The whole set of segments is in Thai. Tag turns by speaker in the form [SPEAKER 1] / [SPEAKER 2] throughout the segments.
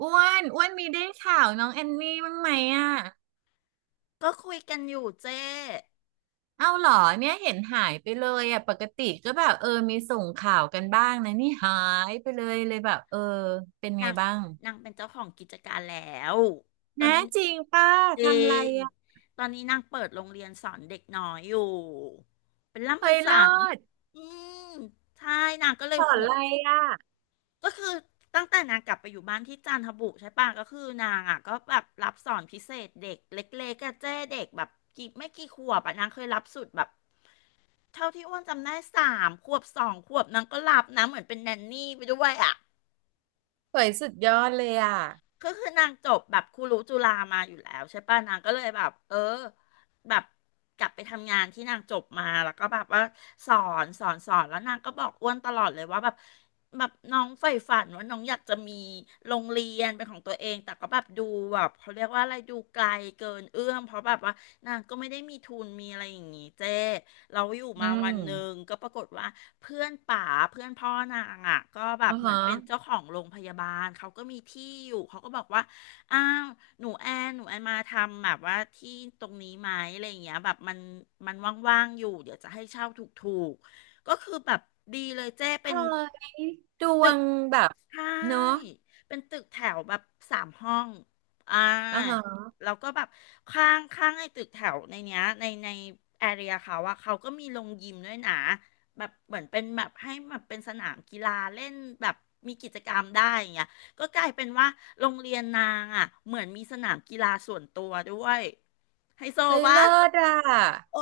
[SPEAKER 1] อ้วนอ้วนมีได้ข่าวน้องแอนนี่บ้างไหมอ่ะ
[SPEAKER 2] ก็คุยกันอยู่เจ้
[SPEAKER 1] เอาเหรอเนี่ยเห็นหายไปเลยอ่ะปกติก็แบบเออมีส่งข่าวกันบ้างนะนี่หายไปเลยเลยแบบเออเป็นไง
[SPEAKER 2] นาง
[SPEAKER 1] บ้าง
[SPEAKER 2] นางเป็นเจ้าของกิจการแล้วตอน
[SPEAKER 1] นะ
[SPEAKER 2] นี้
[SPEAKER 1] จริงป้า
[SPEAKER 2] จริ
[SPEAKER 1] ทำอะไร
[SPEAKER 2] ง
[SPEAKER 1] อ่ะ
[SPEAKER 2] ตอนนี้นางเปิดโรงเรียนสอนเด็กน้อยอยู่เป็นล่ำ
[SPEAKER 1] เฮ้
[SPEAKER 2] เป็น
[SPEAKER 1] ยเลิ
[SPEAKER 2] สัน
[SPEAKER 1] ศ
[SPEAKER 2] อืมใช่นางก็เล
[SPEAKER 1] ส
[SPEAKER 2] ย
[SPEAKER 1] อนอะ
[SPEAKER 2] ห่วง
[SPEAKER 1] ไรอ่ะ
[SPEAKER 2] ก็คือตั้งแต่นางกลับไปอยู่บ้านที่จันทบุรีใช่ปะก็คือนางอ่ะก็แบบรับสอนพิเศษเด็กเล็กๆอะเจ้เด็กแบบไม่กี่ขวบอ่ะนางเคยรับสุดแบบเท่าที่อ้วนจำได้3 ขวบ2 ขวบนางก็รับนะเหมือนเป็นแนนนี่ไปด้วยอ่ะ
[SPEAKER 1] เฮ้ยสุดยอดเลยอ่ะ
[SPEAKER 2] ก็คือนางจบแบบครูรู้จุฬามาอยู่แล้วใช่ป่ะนางก็เลยแบบแบบกลับไปทำงานที่นางจบมาแล้วก็แบบว่าสอสอนแล้วนางก็บอกอ้วนตลอดเลยว่าแบบน้องใฝ่ฝันว่าน้องอยากจะมีโรงเรียนเป็นของตัวเองแต่ก็แบบดูแบบเขาเรียกว่าอะไรดูไกลเกินเอื้อมเพราะแบบว่านางก็ไม่ได้มีทุนมีอะไรอย่างงี้เจ้ เราอยู่
[SPEAKER 1] อื
[SPEAKER 2] มา
[SPEAKER 1] ม
[SPEAKER 2] วันหนึ่งก็ปรากฏว่าเพื่อนป๋าเพื่อนพ่อนางอ่ะก็แบ
[SPEAKER 1] อ๋
[SPEAKER 2] บ
[SPEAKER 1] อ
[SPEAKER 2] เหมือ
[SPEAKER 1] ฮะ
[SPEAKER 2] นเป็นเจ้าของโรงพยาบาลเขาก็มีที่อยู่เขาก็บอกว่าอ้าวหนูแอนหนูแอนมาทำแบบว่าที่ตรงนี้ไหมอะไรอย่างเงี้ยแบบมันว่างๆอยู่เดี๋ยวจะให้เช่าถูกๆก็คือแบบดีเลยเจ้เป็
[SPEAKER 1] เฮ้
[SPEAKER 2] น
[SPEAKER 1] ยดว
[SPEAKER 2] ตึก
[SPEAKER 1] งแบบ
[SPEAKER 2] ใช่
[SPEAKER 1] เนาะ
[SPEAKER 2] เป็นตึกแถวแบบ3 ห้องอ่า
[SPEAKER 1] อ๋อฮะ
[SPEAKER 2] แล้วก็แบบข้างข้างไอ้ตึกแถวในเนี้ยในแอเรียเขาอะเขาก็มีโรงยิมด้วยนะแบบเหมือนเป็นแบบให้แบบเป็นสนามกีฬาเล่นแบบมีกิจกรรมได้อย่างเงี้ยก็กลายเป็นว่าโรงเรียนนางอะเหมือนมีสนามกีฬาส่วนตัวด้วยไฮโซ
[SPEAKER 1] เฮ้ย
[SPEAKER 2] วะ
[SPEAKER 1] เลิศอ่ะ
[SPEAKER 2] โอ้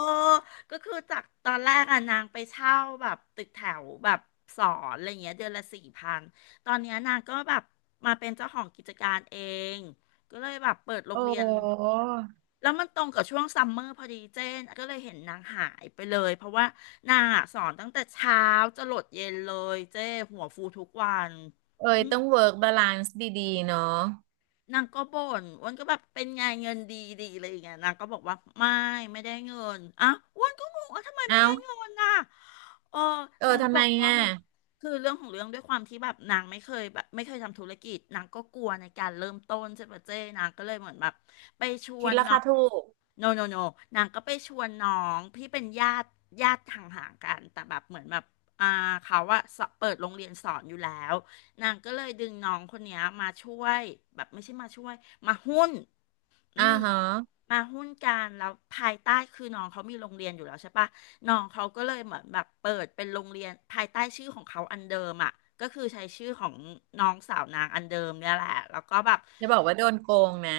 [SPEAKER 2] ก็คือจากตอนแรกอะนางไปเช่าแบบตึกแถวแบบสอนอะไรเงี้ยเดือนละ4,000ตอนเนี้ยนางก็แบบมาเป็นเจ้าของกิจการเองก็เลยแบบเปิดโร
[SPEAKER 1] โอ้
[SPEAKER 2] งเรียนแล้วมันตรงกับช่วงซัมเมอร์พอดีเจนก็เลยเห็นนางหายไปเลยเพราะว่านางอะสอนตั้งแต่เช้าจะหลดเย็นเลยเจ้หัวฟูทุกวัน
[SPEAKER 1] เอ้
[SPEAKER 2] อื
[SPEAKER 1] ย
[SPEAKER 2] ม
[SPEAKER 1] ต้องเวิร์กบาลานซ์ดีๆเนาะ
[SPEAKER 2] นางก็บ่นอ้วนก็แบบเป็นไงเงินดีดีอะไรอย่างเงี้ยนางก็บอกว่าไม่ได้เงินอ่ะอ้วนก็งงว่าทำไมไม่ได้
[SPEAKER 1] เอา
[SPEAKER 2] เงินน่ะเออ
[SPEAKER 1] เออ
[SPEAKER 2] นางก็
[SPEAKER 1] ทำ
[SPEAKER 2] บ
[SPEAKER 1] ไม
[SPEAKER 2] อกว่า
[SPEAKER 1] อ่ะ
[SPEAKER 2] แบบคือเรื่องของเรื่องด้วยความที่แบบนางไม่เคยทำธุรกิจนางก็กลัวในการเริ่มต้นใช่ปะเจ้นางก็เลยเหมือนแบบไปชว
[SPEAKER 1] คิด
[SPEAKER 2] น
[SPEAKER 1] ราคา
[SPEAKER 2] เนาะ
[SPEAKER 1] ถูก
[SPEAKER 2] โนโนโนนางก็ไปชวนน้องที่เป็นญาติห่างๆกันแต่แบบเหมือนแบบอ่าเขาอะสอบเปิดโรงเรียนสอนอยู่แล้ว นางก็เลยดึงน้องคนเนี้ยมาช่วยแบบไม่ใช่มาช่วยมาหุ้นอื
[SPEAKER 1] อ่า
[SPEAKER 2] ม
[SPEAKER 1] ฮะ
[SPEAKER 2] มาหุ้นกันแล้วภายใต้คือน้องเขามีโรงเรียนอยู่แล้วใช่ปะน้องเขาก็เลยเหมือนแบบเปิดเป็นโรงเรียนภายใต้ชื่อของเขาอันเดิมอ่ะก็คือใช้ชื่อของน้องสาวนางอันเดิมเนี่ยแหละแล้วก็แบบ
[SPEAKER 1] จะบอกว่าโดนโกงนะ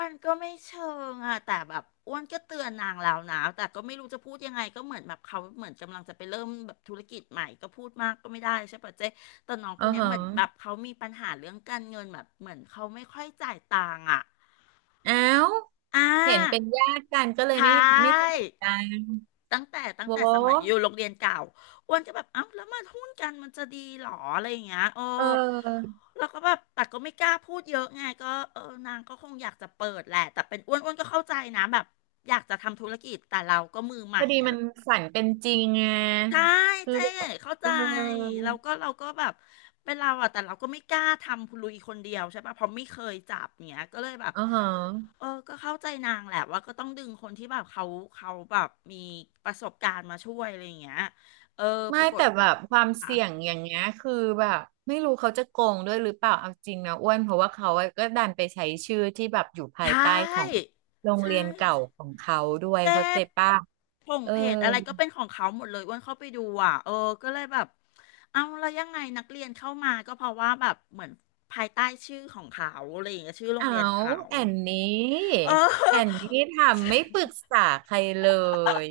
[SPEAKER 2] มันก็ไม่เชิงอะแต่แบบอ้วนก็เตือนนางแล้วนะแต่ก็ไม่รู้จะพูดยังไงก็เหมือนแบบเขาเหมือนกำลังจะไปเริ่มแบบธุรกิจใหม่ก็พูดมากก็ไม่ได้ใช่ปะเจ๊แต่น้องค
[SPEAKER 1] อ่า
[SPEAKER 2] นเนี้ย
[SPEAKER 1] ฮะ
[SPEAKER 2] เหมือนแบบเขามีปัญหาเรื่องการเงินแบบเหมือนเขาไม่ค่อยจ่ายตังค์อะ
[SPEAKER 1] อ้าว
[SPEAKER 2] อ่
[SPEAKER 1] เห็นเป็น
[SPEAKER 2] า
[SPEAKER 1] ญาติกันก็เลย
[SPEAKER 2] ใช่
[SPEAKER 1] ไม่สนิทกัน
[SPEAKER 2] ตั้งแต่ตั้ง
[SPEAKER 1] โว
[SPEAKER 2] แต่สมัยอยู่
[SPEAKER 1] ้
[SPEAKER 2] โรงเรียนเก่าอ้วนก็แบบเอ้าแล้วมาหุ้นกันมันจะดีหรออะไรอย่างเงี้ยเออ
[SPEAKER 1] เออ
[SPEAKER 2] แล้วก็แบบแต่ก็ไม่กล้าพูดเยอะไงก็เออนางก็คงอยากจะเปิดแหละแต่เป็นอ้วนอ้วนก็เข้าใจนะแบบอยากจะทำธุรกิจแต่เราก็มือให
[SPEAKER 1] พ
[SPEAKER 2] ม่
[SPEAKER 1] อดี
[SPEAKER 2] ไง
[SPEAKER 1] มันฝันเป็นจริงไง
[SPEAKER 2] ใช่
[SPEAKER 1] คือ
[SPEAKER 2] เจ๊
[SPEAKER 1] แบบ
[SPEAKER 2] เข้า
[SPEAKER 1] เอ
[SPEAKER 2] ใจ
[SPEAKER 1] อ
[SPEAKER 2] เราก็เราก็แบบเป็นเราอะแต่เราก็ไม่กล้าทำพลุยคนเดียวใช่ปะ เพราะไม่เคยจับเนี้ยก็เลยแบบ
[SPEAKER 1] อ่าฮะ
[SPEAKER 2] เออ ก็เข้าใจนางแหละว่าก็ต้องดึงคนที่แบบเขาแบบมีประสบการณ์มาช่วยอะไรอย่างเงี้ยเออ ป
[SPEAKER 1] ไม่
[SPEAKER 2] รากฏ
[SPEAKER 1] แต่แบบความ
[SPEAKER 2] ค่ะ
[SPEAKER 1] เสี่ยงอย่างเงี้ยคือแบบไม่รู้เขาจะโกงด้วยหรือเปล่าเอาจริงนะอ้วนเพราะว่าเขาก็ดันไปใช้ชื่อที่แบบอยู่
[SPEAKER 2] ใช
[SPEAKER 1] ภายใต้ของ
[SPEAKER 2] ่
[SPEAKER 1] โรง
[SPEAKER 2] ใช่
[SPEAKER 1] เรียนเก่าของเขาด้วย
[SPEAKER 2] เจ๊
[SPEAKER 1] เขาใจป้ะ
[SPEAKER 2] ผง
[SPEAKER 1] เออ
[SPEAKER 2] เพจอะไรก็เป็นของเขาหมดเลยอ้วนเข้าไปดูอ่ะเออ ก็เลยแบบเอาแล้วยังไงนักเรียนเข้ามาก็เพราะว่าแบบเหมือนภายใต้ชื่อของเขาอะไรอย่างเงี้ยชื่อโรงเรีย
[SPEAKER 1] เอา
[SPEAKER 2] นเขา
[SPEAKER 1] แอนนี้
[SPEAKER 2] เอ
[SPEAKER 1] แอน
[SPEAKER 2] อ
[SPEAKER 1] นี้ทำไม่ปรึกษาใครเลย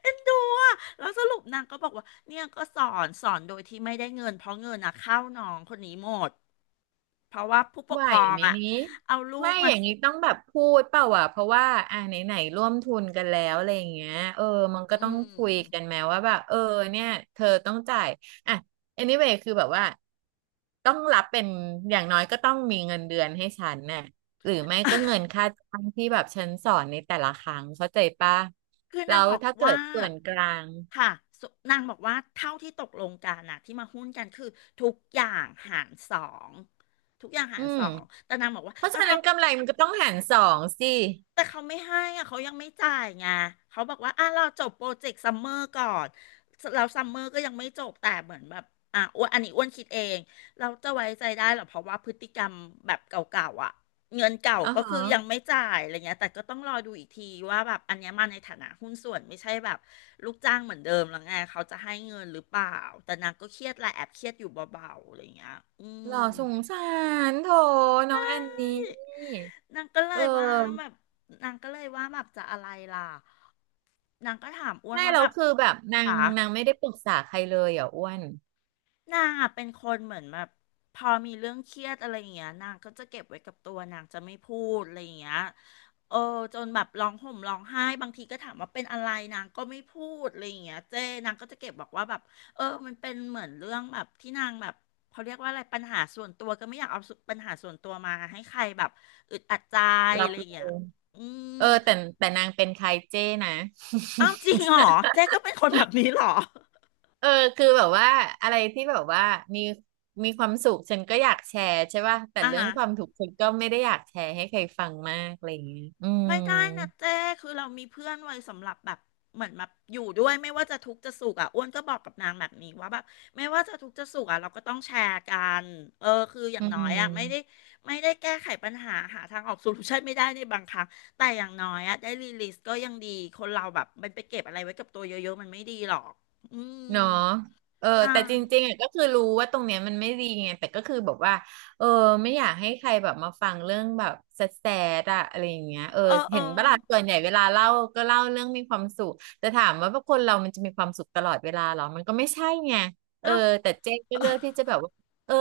[SPEAKER 2] เอ็นดูอ่ะแล้วสรุปนางก็บอกว่าเนี่ยก็สอนสอนโดยที่ไม่ได้เงินเพราะเงินนะเข้าน้องคนนี้หมดเพราะว่าผู้ป
[SPEAKER 1] ไห
[SPEAKER 2] ก
[SPEAKER 1] ว
[SPEAKER 2] ครอง
[SPEAKER 1] ไหม
[SPEAKER 2] อ่ะ
[SPEAKER 1] นี้
[SPEAKER 2] เอาลู
[SPEAKER 1] ไม่
[SPEAKER 2] ก
[SPEAKER 1] อ
[SPEAKER 2] มา
[SPEAKER 1] ย่างนี้ต้องแบบพูดเปล่าวะเพราะว่าอ่าไหนไหนร่วมทุนกันแล้วอะไรอย่างเงี้ยเออมัน
[SPEAKER 2] อื
[SPEAKER 1] ก็ต้องคุยกัน
[SPEAKER 2] ม
[SPEAKER 1] แม้ว่าแบบเออเนี่ยเธอต้องจ่ายอ่ะ anyway คือแบบว่าต้องรับเป็นอย่างน้อยก็ต้องมีเงินเดือนให้ฉันน่ะหรือไม่ก็เงินค่าจ้างที่แบบฉันสอนในแต่ละครั้งเข้าใจปะ
[SPEAKER 2] คือ
[SPEAKER 1] แล้
[SPEAKER 2] นาง
[SPEAKER 1] ว
[SPEAKER 2] บอก
[SPEAKER 1] ถ้าเกิ
[SPEAKER 2] ว่า
[SPEAKER 1] ดส่วนกลาง
[SPEAKER 2] ค่ะสุนางบอกว่าเท่าที่ตกลงกันนะที่มาหุ้นกันคือทุกอย่างหารสองทุกอย่างหา
[SPEAKER 1] อื
[SPEAKER 2] รส
[SPEAKER 1] ม
[SPEAKER 2] องแต่นางบอกว่า
[SPEAKER 1] เพราะ
[SPEAKER 2] เอา
[SPEAKER 1] ฉะ
[SPEAKER 2] ทำ
[SPEAKER 1] นั้นกำไรมันก็ต้องหารสองสิ
[SPEAKER 2] แต่เขาไม่ให้อะเขายังไม่จ่ายไงเขาบอกว่าอ่ะเราจบโปรเจกต์ซัมเมอร์ก่อนเราซัมเมอร์ก็ยังไม่จบแต่เหมือนแบบอ่ะอ้วนอันนี้อ้วนคิดเองเราจะไว้ใจได้เหรอเพราะว่าพฤติกรรมแบบเก่าๆอ่ะเงินเก่า
[SPEAKER 1] อ๋อ
[SPEAKER 2] ก็
[SPEAKER 1] ฮะ
[SPEAKER 2] คือยังไม่จ่ายอะไรเงี้ยแต่ก็ต้องรอดูอีกทีว่าแบบอันเนี้ยมาในฐานะหุ้นส่วนไม่ใช่แบบลูกจ้างเหมือนเดิมแล้วไงเขาจะให้เงินหรือเปล่าแต่นางก็เครียดแหละแอบเครียดอยู่เบาๆอะไรเงี้ยอื
[SPEAKER 1] หล่
[SPEAKER 2] ม
[SPEAKER 1] อสงสารโถน้องแอนนี่
[SPEAKER 2] นางก็เล
[SPEAKER 1] เอ
[SPEAKER 2] ยว่าแบ
[SPEAKER 1] อ
[SPEAKER 2] บนางก็เลยว่าแบบจะอะไรล่ะ นางก็ถามอ้วน
[SPEAKER 1] ใช่
[SPEAKER 2] ว่า
[SPEAKER 1] เรา
[SPEAKER 2] แบบ
[SPEAKER 1] คือแบบนาง
[SPEAKER 2] หา
[SPEAKER 1] นางไม่ได้ปรึกษาใครเลยอ่ะอ้วน
[SPEAKER 2] นางอะเป็นคนเหมือนแบบพอมีเรื่องเครียดอะไรอย่างเงี้ยนางก็จะเก็บไว้กับตัวนางจะไม่พูดอะไรอย่างเงี้ยเออจนแบบร้องห่มร้องไห้บางทีก็ถามว่าเป็นอะไรนางก็ไม่พูดอะไรอย่างเงี้ยเจ้นางก็จะเก็บบอกว่าแบบเออมันเป็นเหมือนเรื่องแบบที่นางแบบเขาเรียกว่าอะไรปัญหาส่วนตัวก็ไม่อยากเอาสุปัญหาส่วนตัวมาให้ใครแบบอึดอัดใจ
[SPEAKER 1] รั
[SPEAKER 2] อะ
[SPEAKER 1] บ
[SPEAKER 2] ไรอ
[SPEAKER 1] รู้
[SPEAKER 2] ย่างเงี้ยอืม
[SPEAKER 1] เออแต่นางเป็นใครเจ้นะ
[SPEAKER 2] อ้าวจริงเหรอเจ๊ก็เป็นคนแบบนี้เหรอ
[SPEAKER 1] เออคือแบบว่าอะไรที่แบบว่ามีมีความสุขฉันก็อยากแชร์ใช่ป่ะแต่
[SPEAKER 2] อ่า
[SPEAKER 1] เรื่อง
[SPEAKER 2] ฮะ
[SPEAKER 1] ความทุกข์ฉันก็ไม่ได้อยากแชร์ให้ใครฟังมากอะไรอย่างเงี้ยอืม
[SPEAKER 2] ไม่ได้นะเจ้คือเรามีเพื่อนไว้สำหรับแบบเหมือนแบบอยู่ด้วยไม่ว่าจะทุกข์จะสุขอ่ะอ้วนก็บอกกับนางแบบนี้ว่าแบบไม่ว่าจะทุกข์จะสุขอ่ะเราก็ต้องแชร์กันเออคืออย่า
[SPEAKER 1] อื
[SPEAKER 2] งน้อยอ่ะไม่ได้
[SPEAKER 1] ม
[SPEAKER 2] แก้ไขปัญหาหาทางออกโซลูชันไม่ได้ในบางครั้งแต่อย่างน้อยอ่ะได้รีลิสก็ยังดีคนเราแบบมันไปเก็บอะไรไว้กับตัวเยอะๆมันไม่ดีหรอกอืม
[SPEAKER 1] เนาะเออ
[SPEAKER 2] ใช
[SPEAKER 1] แต่จ
[SPEAKER 2] ่
[SPEAKER 1] ริงๆอ่ะก็คือรู้ว่าตรงเนี้ยมันไม่ดีไงแต่ก็คือแบบว่าเออไม่อยากให้ใครแบบมาฟังเรื่องแบบแสดๆอะอะไรอย่างเงี้ยเออ
[SPEAKER 2] เออเออ
[SPEAKER 1] เห็นปะล่ะส่วนใหญ่เวลาเล่าก็เล่าเรื่องมีความสุขแต่ถามว่าพวกคนเรามันจะมีความสุขตลอดเวลาเหรอมันก็ไม่ใช่ไงเออ
[SPEAKER 2] เอ้า
[SPEAKER 1] แต่เจ๊ก็เลือกที่จะแบบว่าเออ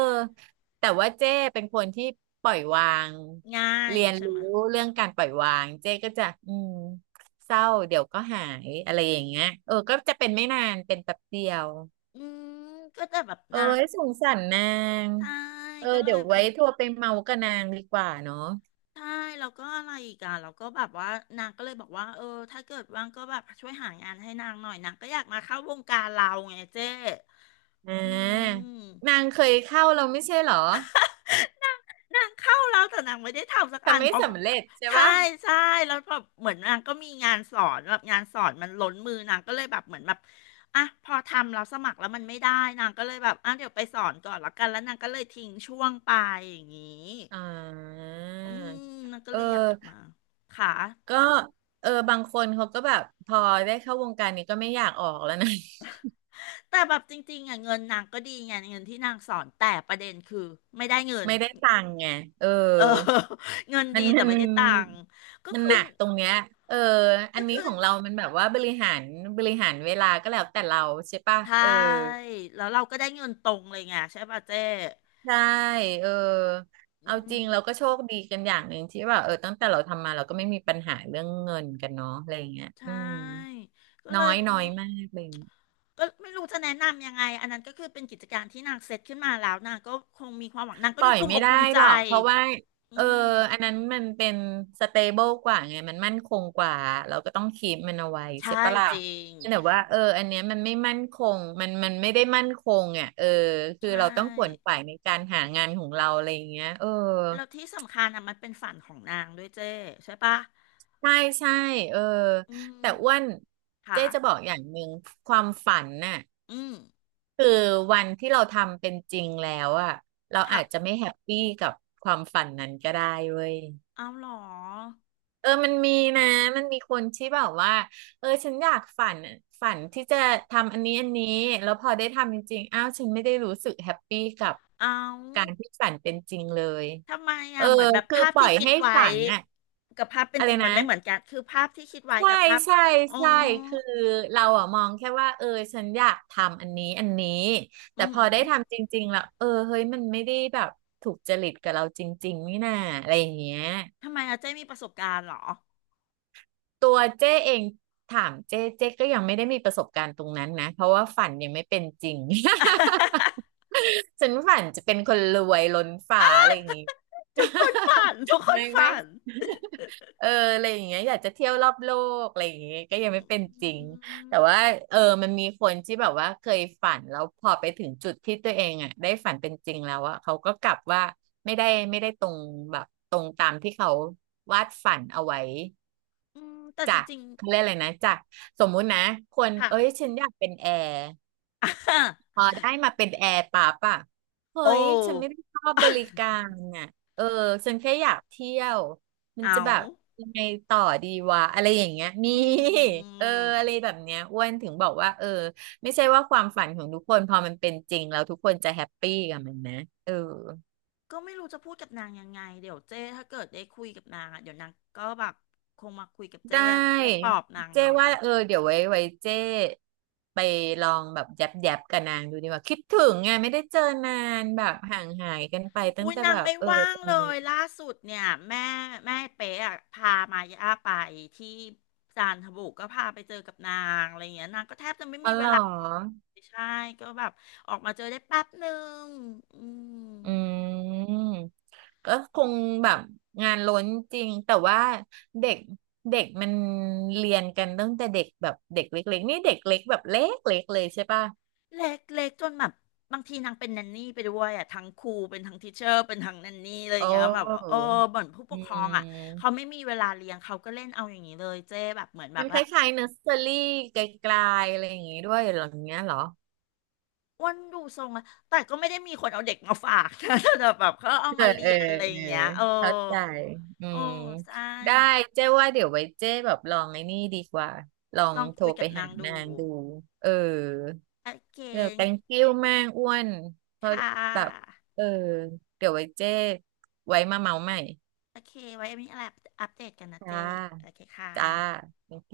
[SPEAKER 1] แต่ว่าเจ๊เป็นคนที่ปล่อยวาง
[SPEAKER 2] ง่าย
[SPEAKER 1] เรียน
[SPEAKER 2] ใช่
[SPEAKER 1] รู้
[SPEAKER 2] ไหม
[SPEAKER 1] เรื่องการปล่อยวางเจ๊ก็จะอืม เศร้าเดี๋ยวก็หายอะไรอย่างเงี้ยเออก็จะเป็นไม่นานเป็นแป๊บเดียว
[SPEAKER 2] อืมก็แต่แบบ
[SPEAKER 1] เออ
[SPEAKER 2] นะ
[SPEAKER 1] สงสารนาง
[SPEAKER 2] ใช่
[SPEAKER 1] เออ
[SPEAKER 2] ก็เล
[SPEAKER 1] เดี๋
[SPEAKER 2] ย
[SPEAKER 1] ยว
[SPEAKER 2] แบ
[SPEAKER 1] ไว้
[SPEAKER 2] บ
[SPEAKER 1] โทรไปเมากับนางดีกว่าเนาะ
[SPEAKER 2] ใช่แล้วก็อะไรอีกอ่ะแล้วก็แบบว่านางก็เลยบอกว่าเออถ้าเกิดว่างก็แบบช่วยหางานให้นางหน่อยนางก็อยากมาเข้าวงการเราไงเจ๊
[SPEAKER 1] อ่
[SPEAKER 2] อื
[SPEAKER 1] า
[SPEAKER 2] ม
[SPEAKER 1] นางเคยเข้าเราไม่ใช่เหรอ
[SPEAKER 2] นางเข้าแล้วแต่นางไม่ได้ทำสักอั
[SPEAKER 1] ทำ
[SPEAKER 2] น
[SPEAKER 1] ไม่
[SPEAKER 2] เพราะแบ
[SPEAKER 1] สำ
[SPEAKER 2] บ
[SPEAKER 1] เร็จใช่
[SPEAKER 2] ใช่
[SPEAKER 1] ปะ
[SPEAKER 2] ใช่แล้วแบบเหมือนนางก็มีงานสอนแบบงานสอนมันล้นมือนางก็เลยแบบเหมือนแบบอ่ะพอทำเราสมัครแล้วมันไม่ได้นางก็เลยแบบอ่ะเดี๋ยวไปสอนก่อนแล้วกันแล้วนางก็เลยทิ้งช่วงไปอย่างนี้
[SPEAKER 1] อ่า
[SPEAKER 2] อืมนางก็
[SPEAKER 1] เอ
[SPEAKER 2] เล
[SPEAKER 1] อ
[SPEAKER 2] ยอยากกลับมาค่ะ
[SPEAKER 1] ก็เออบางคนเขาก็แบบพอได้เข้าวงการนี้ก็ไม่อยากออกแล้วนะ
[SPEAKER 2] แต่แบบจริงๆอ่ะเงินนางก็ดีไงเงินที่นางสอนแต่ประเด็นคือไม่ได้เงิ น
[SPEAKER 1] ไม่ได้ตังค์ไงเออ
[SPEAKER 2] เออ เงิน
[SPEAKER 1] มั
[SPEAKER 2] ดี
[SPEAKER 1] น
[SPEAKER 2] แต่
[SPEAKER 1] มัน
[SPEAKER 2] ไม่ได้ตังค์ก็
[SPEAKER 1] มัน
[SPEAKER 2] คือ
[SPEAKER 1] หนักตรงเนี้ยเอออั
[SPEAKER 2] ก็
[SPEAKER 1] นนี้
[SPEAKER 2] คือ
[SPEAKER 1] ของเรามันแบบว่าบริหารเวลาก็แล้วแต่เราใช่ป่ะ
[SPEAKER 2] ใช่
[SPEAKER 1] เออ
[SPEAKER 2] แล้วเราก็ได้เงินตรงเลยไงใช่ป่ะเจ๊
[SPEAKER 1] ใช่ เออ
[SPEAKER 2] อื
[SPEAKER 1] เอาจ
[SPEAKER 2] ม
[SPEAKER 1] ริงเราก็โชคดีกันอย่างหนึ่งที่ว่าเออตั้งแต่เราทำมาเราก็ไม่มีปัญหาเรื่องเงินกันเนาะอะไรอย่างเงี้ย
[SPEAKER 2] ใช
[SPEAKER 1] อืม
[SPEAKER 2] ่ก็เล
[SPEAKER 1] น้อ
[SPEAKER 2] ย
[SPEAKER 1] ย
[SPEAKER 2] บอก
[SPEAKER 1] น้อย
[SPEAKER 2] ว่า
[SPEAKER 1] มากเลย
[SPEAKER 2] ก็ไม่รู้จะแนะนำยังไงอันนั้นก็คือเป็นกิจการที่นางเซตขึ้นมาแล้วนางก็คงมีความหวังนางก็
[SPEAKER 1] ปล่
[SPEAKER 2] ดู
[SPEAKER 1] อย
[SPEAKER 2] ภูมิ
[SPEAKER 1] ไม่
[SPEAKER 2] อก
[SPEAKER 1] ได้
[SPEAKER 2] ภูมิใจ
[SPEAKER 1] หรอกเพราะว่า
[SPEAKER 2] อื
[SPEAKER 1] เออ
[SPEAKER 2] ม
[SPEAKER 1] อันนั้นมันเป็นสเตเบิลกว่าไงมันมั่นคงกว่าเราก็ต้องคีปมันเอาไว้ใช่
[SPEAKER 2] ใช่
[SPEAKER 1] ปะล่ะ
[SPEAKER 2] จริง
[SPEAKER 1] แต่ว่าเอออันเนี้ยมันไม่มั่นคงมันมันไม่ได้มั่นคงอ่ะเออคือ
[SPEAKER 2] ใช่
[SPEAKER 1] เราต้องขวนขวายในการหางานของเราอะไรอย่างเงี้ยเออ
[SPEAKER 2] แล้วที่สำคัญอ่ะมันเป็นฝันของนางด้วยเจ้ใช่ปะ
[SPEAKER 1] ใช่ใช่เออ
[SPEAKER 2] อื
[SPEAKER 1] แต่อ้วน
[SPEAKER 2] มค่ะ
[SPEAKER 1] เจ๊จะบอกอย่างหนึ่งความฝันน่ะ
[SPEAKER 2] อืม
[SPEAKER 1] คือวันที่เราทำเป็นจริงแล้วอ่ะเราอาจจะ
[SPEAKER 2] ค่ะ
[SPEAKER 1] ไม่แฮปปี้กับความฝันนั้นก็ได้เว้ย
[SPEAKER 2] เอาเหรอ
[SPEAKER 1] เออมันมีนะมันมีคนที่แบบว่าเออฉันอยากฝันฝันที่จะทำอันนี้อันนี้แล้วพอได้ทำจริงๆอ้าวฉันไม่ได้รู้สึกแฮปปี้กับ
[SPEAKER 2] เอา
[SPEAKER 1] การที่ฝันเป็นจริงเลย
[SPEAKER 2] ทำไม
[SPEAKER 1] เอ
[SPEAKER 2] อ่ะ
[SPEAKER 1] อ
[SPEAKER 2] เหมือนแบบ
[SPEAKER 1] คือ
[SPEAKER 2] ภาพ
[SPEAKER 1] ปล่อ
[SPEAKER 2] ที่
[SPEAKER 1] ย
[SPEAKER 2] คิด
[SPEAKER 1] ให้
[SPEAKER 2] ไว้
[SPEAKER 1] ฝันน่ะ
[SPEAKER 2] กับภาพเป็
[SPEAKER 1] อะ
[SPEAKER 2] น
[SPEAKER 1] ไร
[SPEAKER 2] จริงมั
[SPEAKER 1] นะ
[SPEAKER 2] นไม่เหมือนกันคือภาพที่คิดไว้
[SPEAKER 1] ใช่
[SPEAKER 2] กับภาพ
[SPEAKER 1] ใช่
[SPEAKER 2] อ๋อ
[SPEAKER 1] ใช่คือเราอะมองแค่ว่าเออฉันอยากทำอันนี้อันนี้
[SPEAKER 2] อื
[SPEAKER 1] แต่พอได้
[SPEAKER 2] ม
[SPEAKER 1] ทำจริงๆแล้วเออเฮ้ยมันไม่ได้แบบถูกจริตกับเราจริงๆนี่นาอะไรอย่างเงี้ย
[SPEAKER 2] ทำไมอาเจ้มีประสบการณ์เหรอ
[SPEAKER 1] ตัวเจ้เองถามเจ้ก็ยังไม่ได้มีประสบการณ์ตรงนั้นนะเพราะว่าฝันยังไม่เป็นจริง ฉันฝันจะเป็นคนรวยล้นฟ้าอะไรอย่างงี้
[SPEAKER 2] ทุกคนฝัน
[SPEAKER 1] ไม่ไม่เอออะไรอย่างเงี้ยอยากจะเที่ยวรอบโลกอะไรอย่างเงี้ยก็ยัง
[SPEAKER 2] อ
[SPEAKER 1] ไม่เป็นจริ
[SPEAKER 2] ื
[SPEAKER 1] งแต่ว่า
[SPEAKER 2] ม
[SPEAKER 1] เออมันมีคนที่แบบว่าเคยฝันแล้วพอไปถึงจุดที่ตัวเองอ่ะได้ฝันเป็นจริงแล้วอ่ะเขาก็กลับว่าไม่ได้ไม่ได้ตรงแบบตรงตามที่เขาวาดฝันเอาไว้
[SPEAKER 2] อืมแต่
[SPEAKER 1] จา
[SPEAKER 2] จ
[SPEAKER 1] ก
[SPEAKER 2] ริง
[SPEAKER 1] เขาเรียกอะไรนะจากสมมุตินะคน
[SPEAKER 2] ๆค่ะ
[SPEAKER 1] เอ้ยฉันอยากเป็นแอร์พ อได้มาเป็นแอร์ปั๊บอะเฮ้
[SPEAKER 2] โอ้
[SPEAKER 1] ยฉันไม่ได้ชอบบริการน่ะเออฉันแค่อยากเที่ยวมั นจะ
[SPEAKER 2] เอา
[SPEAKER 1] แบบยังไงต่อดีวะอะไรอย่างเงี้ยมี
[SPEAKER 2] อื
[SPEAKER 1] เออ
[SPEAKER 2] ม
[SPEAKER 1] อะไรแบบเนี้ยอ้วนถึงบอกว่าเออไม่ใช่ว่าความฝันของทุกคนพอมันเป็นจริงแล้วทุกคนจะแฮปปี้กับมันนะเออ
[SPEAKER 2] ก็ไม่รู้จะพูดกับนางยังไงเดี๋ยวเจ้ถ้าเกิดได้คุยกับนางอ่ะเดี๋ยวนางก็แบบคงมาคุยกับเจ้
[SPEAKER 1] ได้
[SPEAKER 2] อะเจ้ปลอบนาง
[SPEAKER 1] เจ้
[SPEAKER 2] หน่อย
[SPEAKER 1] ว่าเออเดี๋ยวไว้เจ้ไปลองแบบแยบแยบกับนางดูดีกว่าคิดถึงไงไม่ได้เจอนานแบบห่างหายกันไปตั้
[SPEAKER 2] อุ้
[SPEAKER 1] ง
[SPEAKER 2] ย
[SPEAKER 1] แต่
[SPEAKER 2] นา
[SPEAKER 1] แบ
[SPEAKER 2] ง
[SPEAKER 1] บ
[SPEAKER 2] ไม่
[SPEAKER 1] เออ
[SPEAKER 2] ว่าง
[SPEAKER 1] ตอ
[SPEAKER 2] เล
[SPEAKER 1] นนี้
[SPEAKER 2] ยล่าสุดเนี่ยแม่เป๊ะอะพามาย่าไปที่จันทบุรีก็พาไปเจอกับนางอะไรอย่างเงี้ยนางก็แทบจะไม่
[SPEAKER 1] อ๋อ
[SPEAKER 2] มี
[SPEAKER 1] เห
[SPEAKER 2] เว
[SPEAKER 1] รอ
[SPEAKER 2] ลาใช่ก็แบบออกมาเจอได้แป๊บหนึ่งอืม
[SPEAKER 1] อืมก็คงแบบงานล้นจริงแต่ว่าเด็กเด็กมันเรียนกันตั้งแต่เด็กแบบเด็กเล็กๆนี่เด็กเล็กแบบเล็กๆเลยใช่ป่ะ
[SPEAKER 2] เล็กเล็กจนแบบบางทีนางเป็นแนนนี่ไปด้วยอ่ะทั้งครูเป็นทั้งทิเชอร์เป็นทั้งแนนนี่อะไรอ
[SPEAKER 1] โอ
[SPEAKER 2] ย่างเงี้ยแบบว่าเอ
[SPEAKER 1] ้
[SPEAKER 2] อบ่นผู้ป
[SPEAKER 1] อื
[SPEAKER 2] กครองอ่ะเขา
[SPEAKER 1] ม
[SPEAKER 2] ไม่มีเวลาเลี้ยงเขาก็เล่นเอาอย่างนี้เลยเจ๊แบบเหมือนแบ
[SPEAKER 1] มั
[SPEAKER 2] บ
[SPEAKER 1] นค
[SPEAKER 2] ว่า
[SPEAKER 1] ล้ายๆเนอร์เซอรี่ไกลๆอะไรอย่างงี้ด้วยเหรออย่างเงี้ยเหรอ
[SPEAKER 2] อ้วนดูทรงอะแต่ก็ไม่ได้มีคนเอาเด็กมาฝากนะแต่แบบเขาเอา
[SPEAKER 1] เออ
[SPEAKER 2] มาเรี
[SPEAKER 1] เออ
[SPEAKER 2] ยนอะไร
[SPEAKER 1] เอ
[SPEAKER 2] อ
[SPEAKER 1] อ
[SPEAKER 2] ย่างเงี้ยเออ
[SPEAKER 1] เข้าใจอื
[SPEAKER 2] โอ้
[SPEAKER 1] ม
[SPEAKER 2] ใช่
[SPEAKER 1] ได้เจ๊ว่าเดี๋ยวไว้เจ๊แบบลองไอ้นี่ดีกว่าลอ
[SPEAKER 2] ล
[SPEAKER 1] ง
[SPEAKER 2] อง
[SPEAKER 1] โทร
[SPEAKER 2] คุย
[SPEAKER 1] ไป
[SPEAKER 2] กับนา
[SPEAKER 1] หา
[SPEAKER 2] งดู
[SPEAKER 1] นางดูเออ
[SPEAKER 2] โอเค
[SPEAKER 1] เดี๋ยว thank you มากอ้วนเพราะ
[SPEAKER 2] ค่
[SPEAKER 1] แบบ
[SPEAKER 2] ะ
[SPEAKER 1] เออเดี๋ยวไว้เจ๊ไว้มาเมาใหม่
[SPEAKER 2] โอเคไว้มีอะไรอัปเดตกันนะ
[SPEAKER 1] จ้า
[SPEAKER 2] เจ๊โอเคค่ะ
[SPEAKER 1] จ้า thank you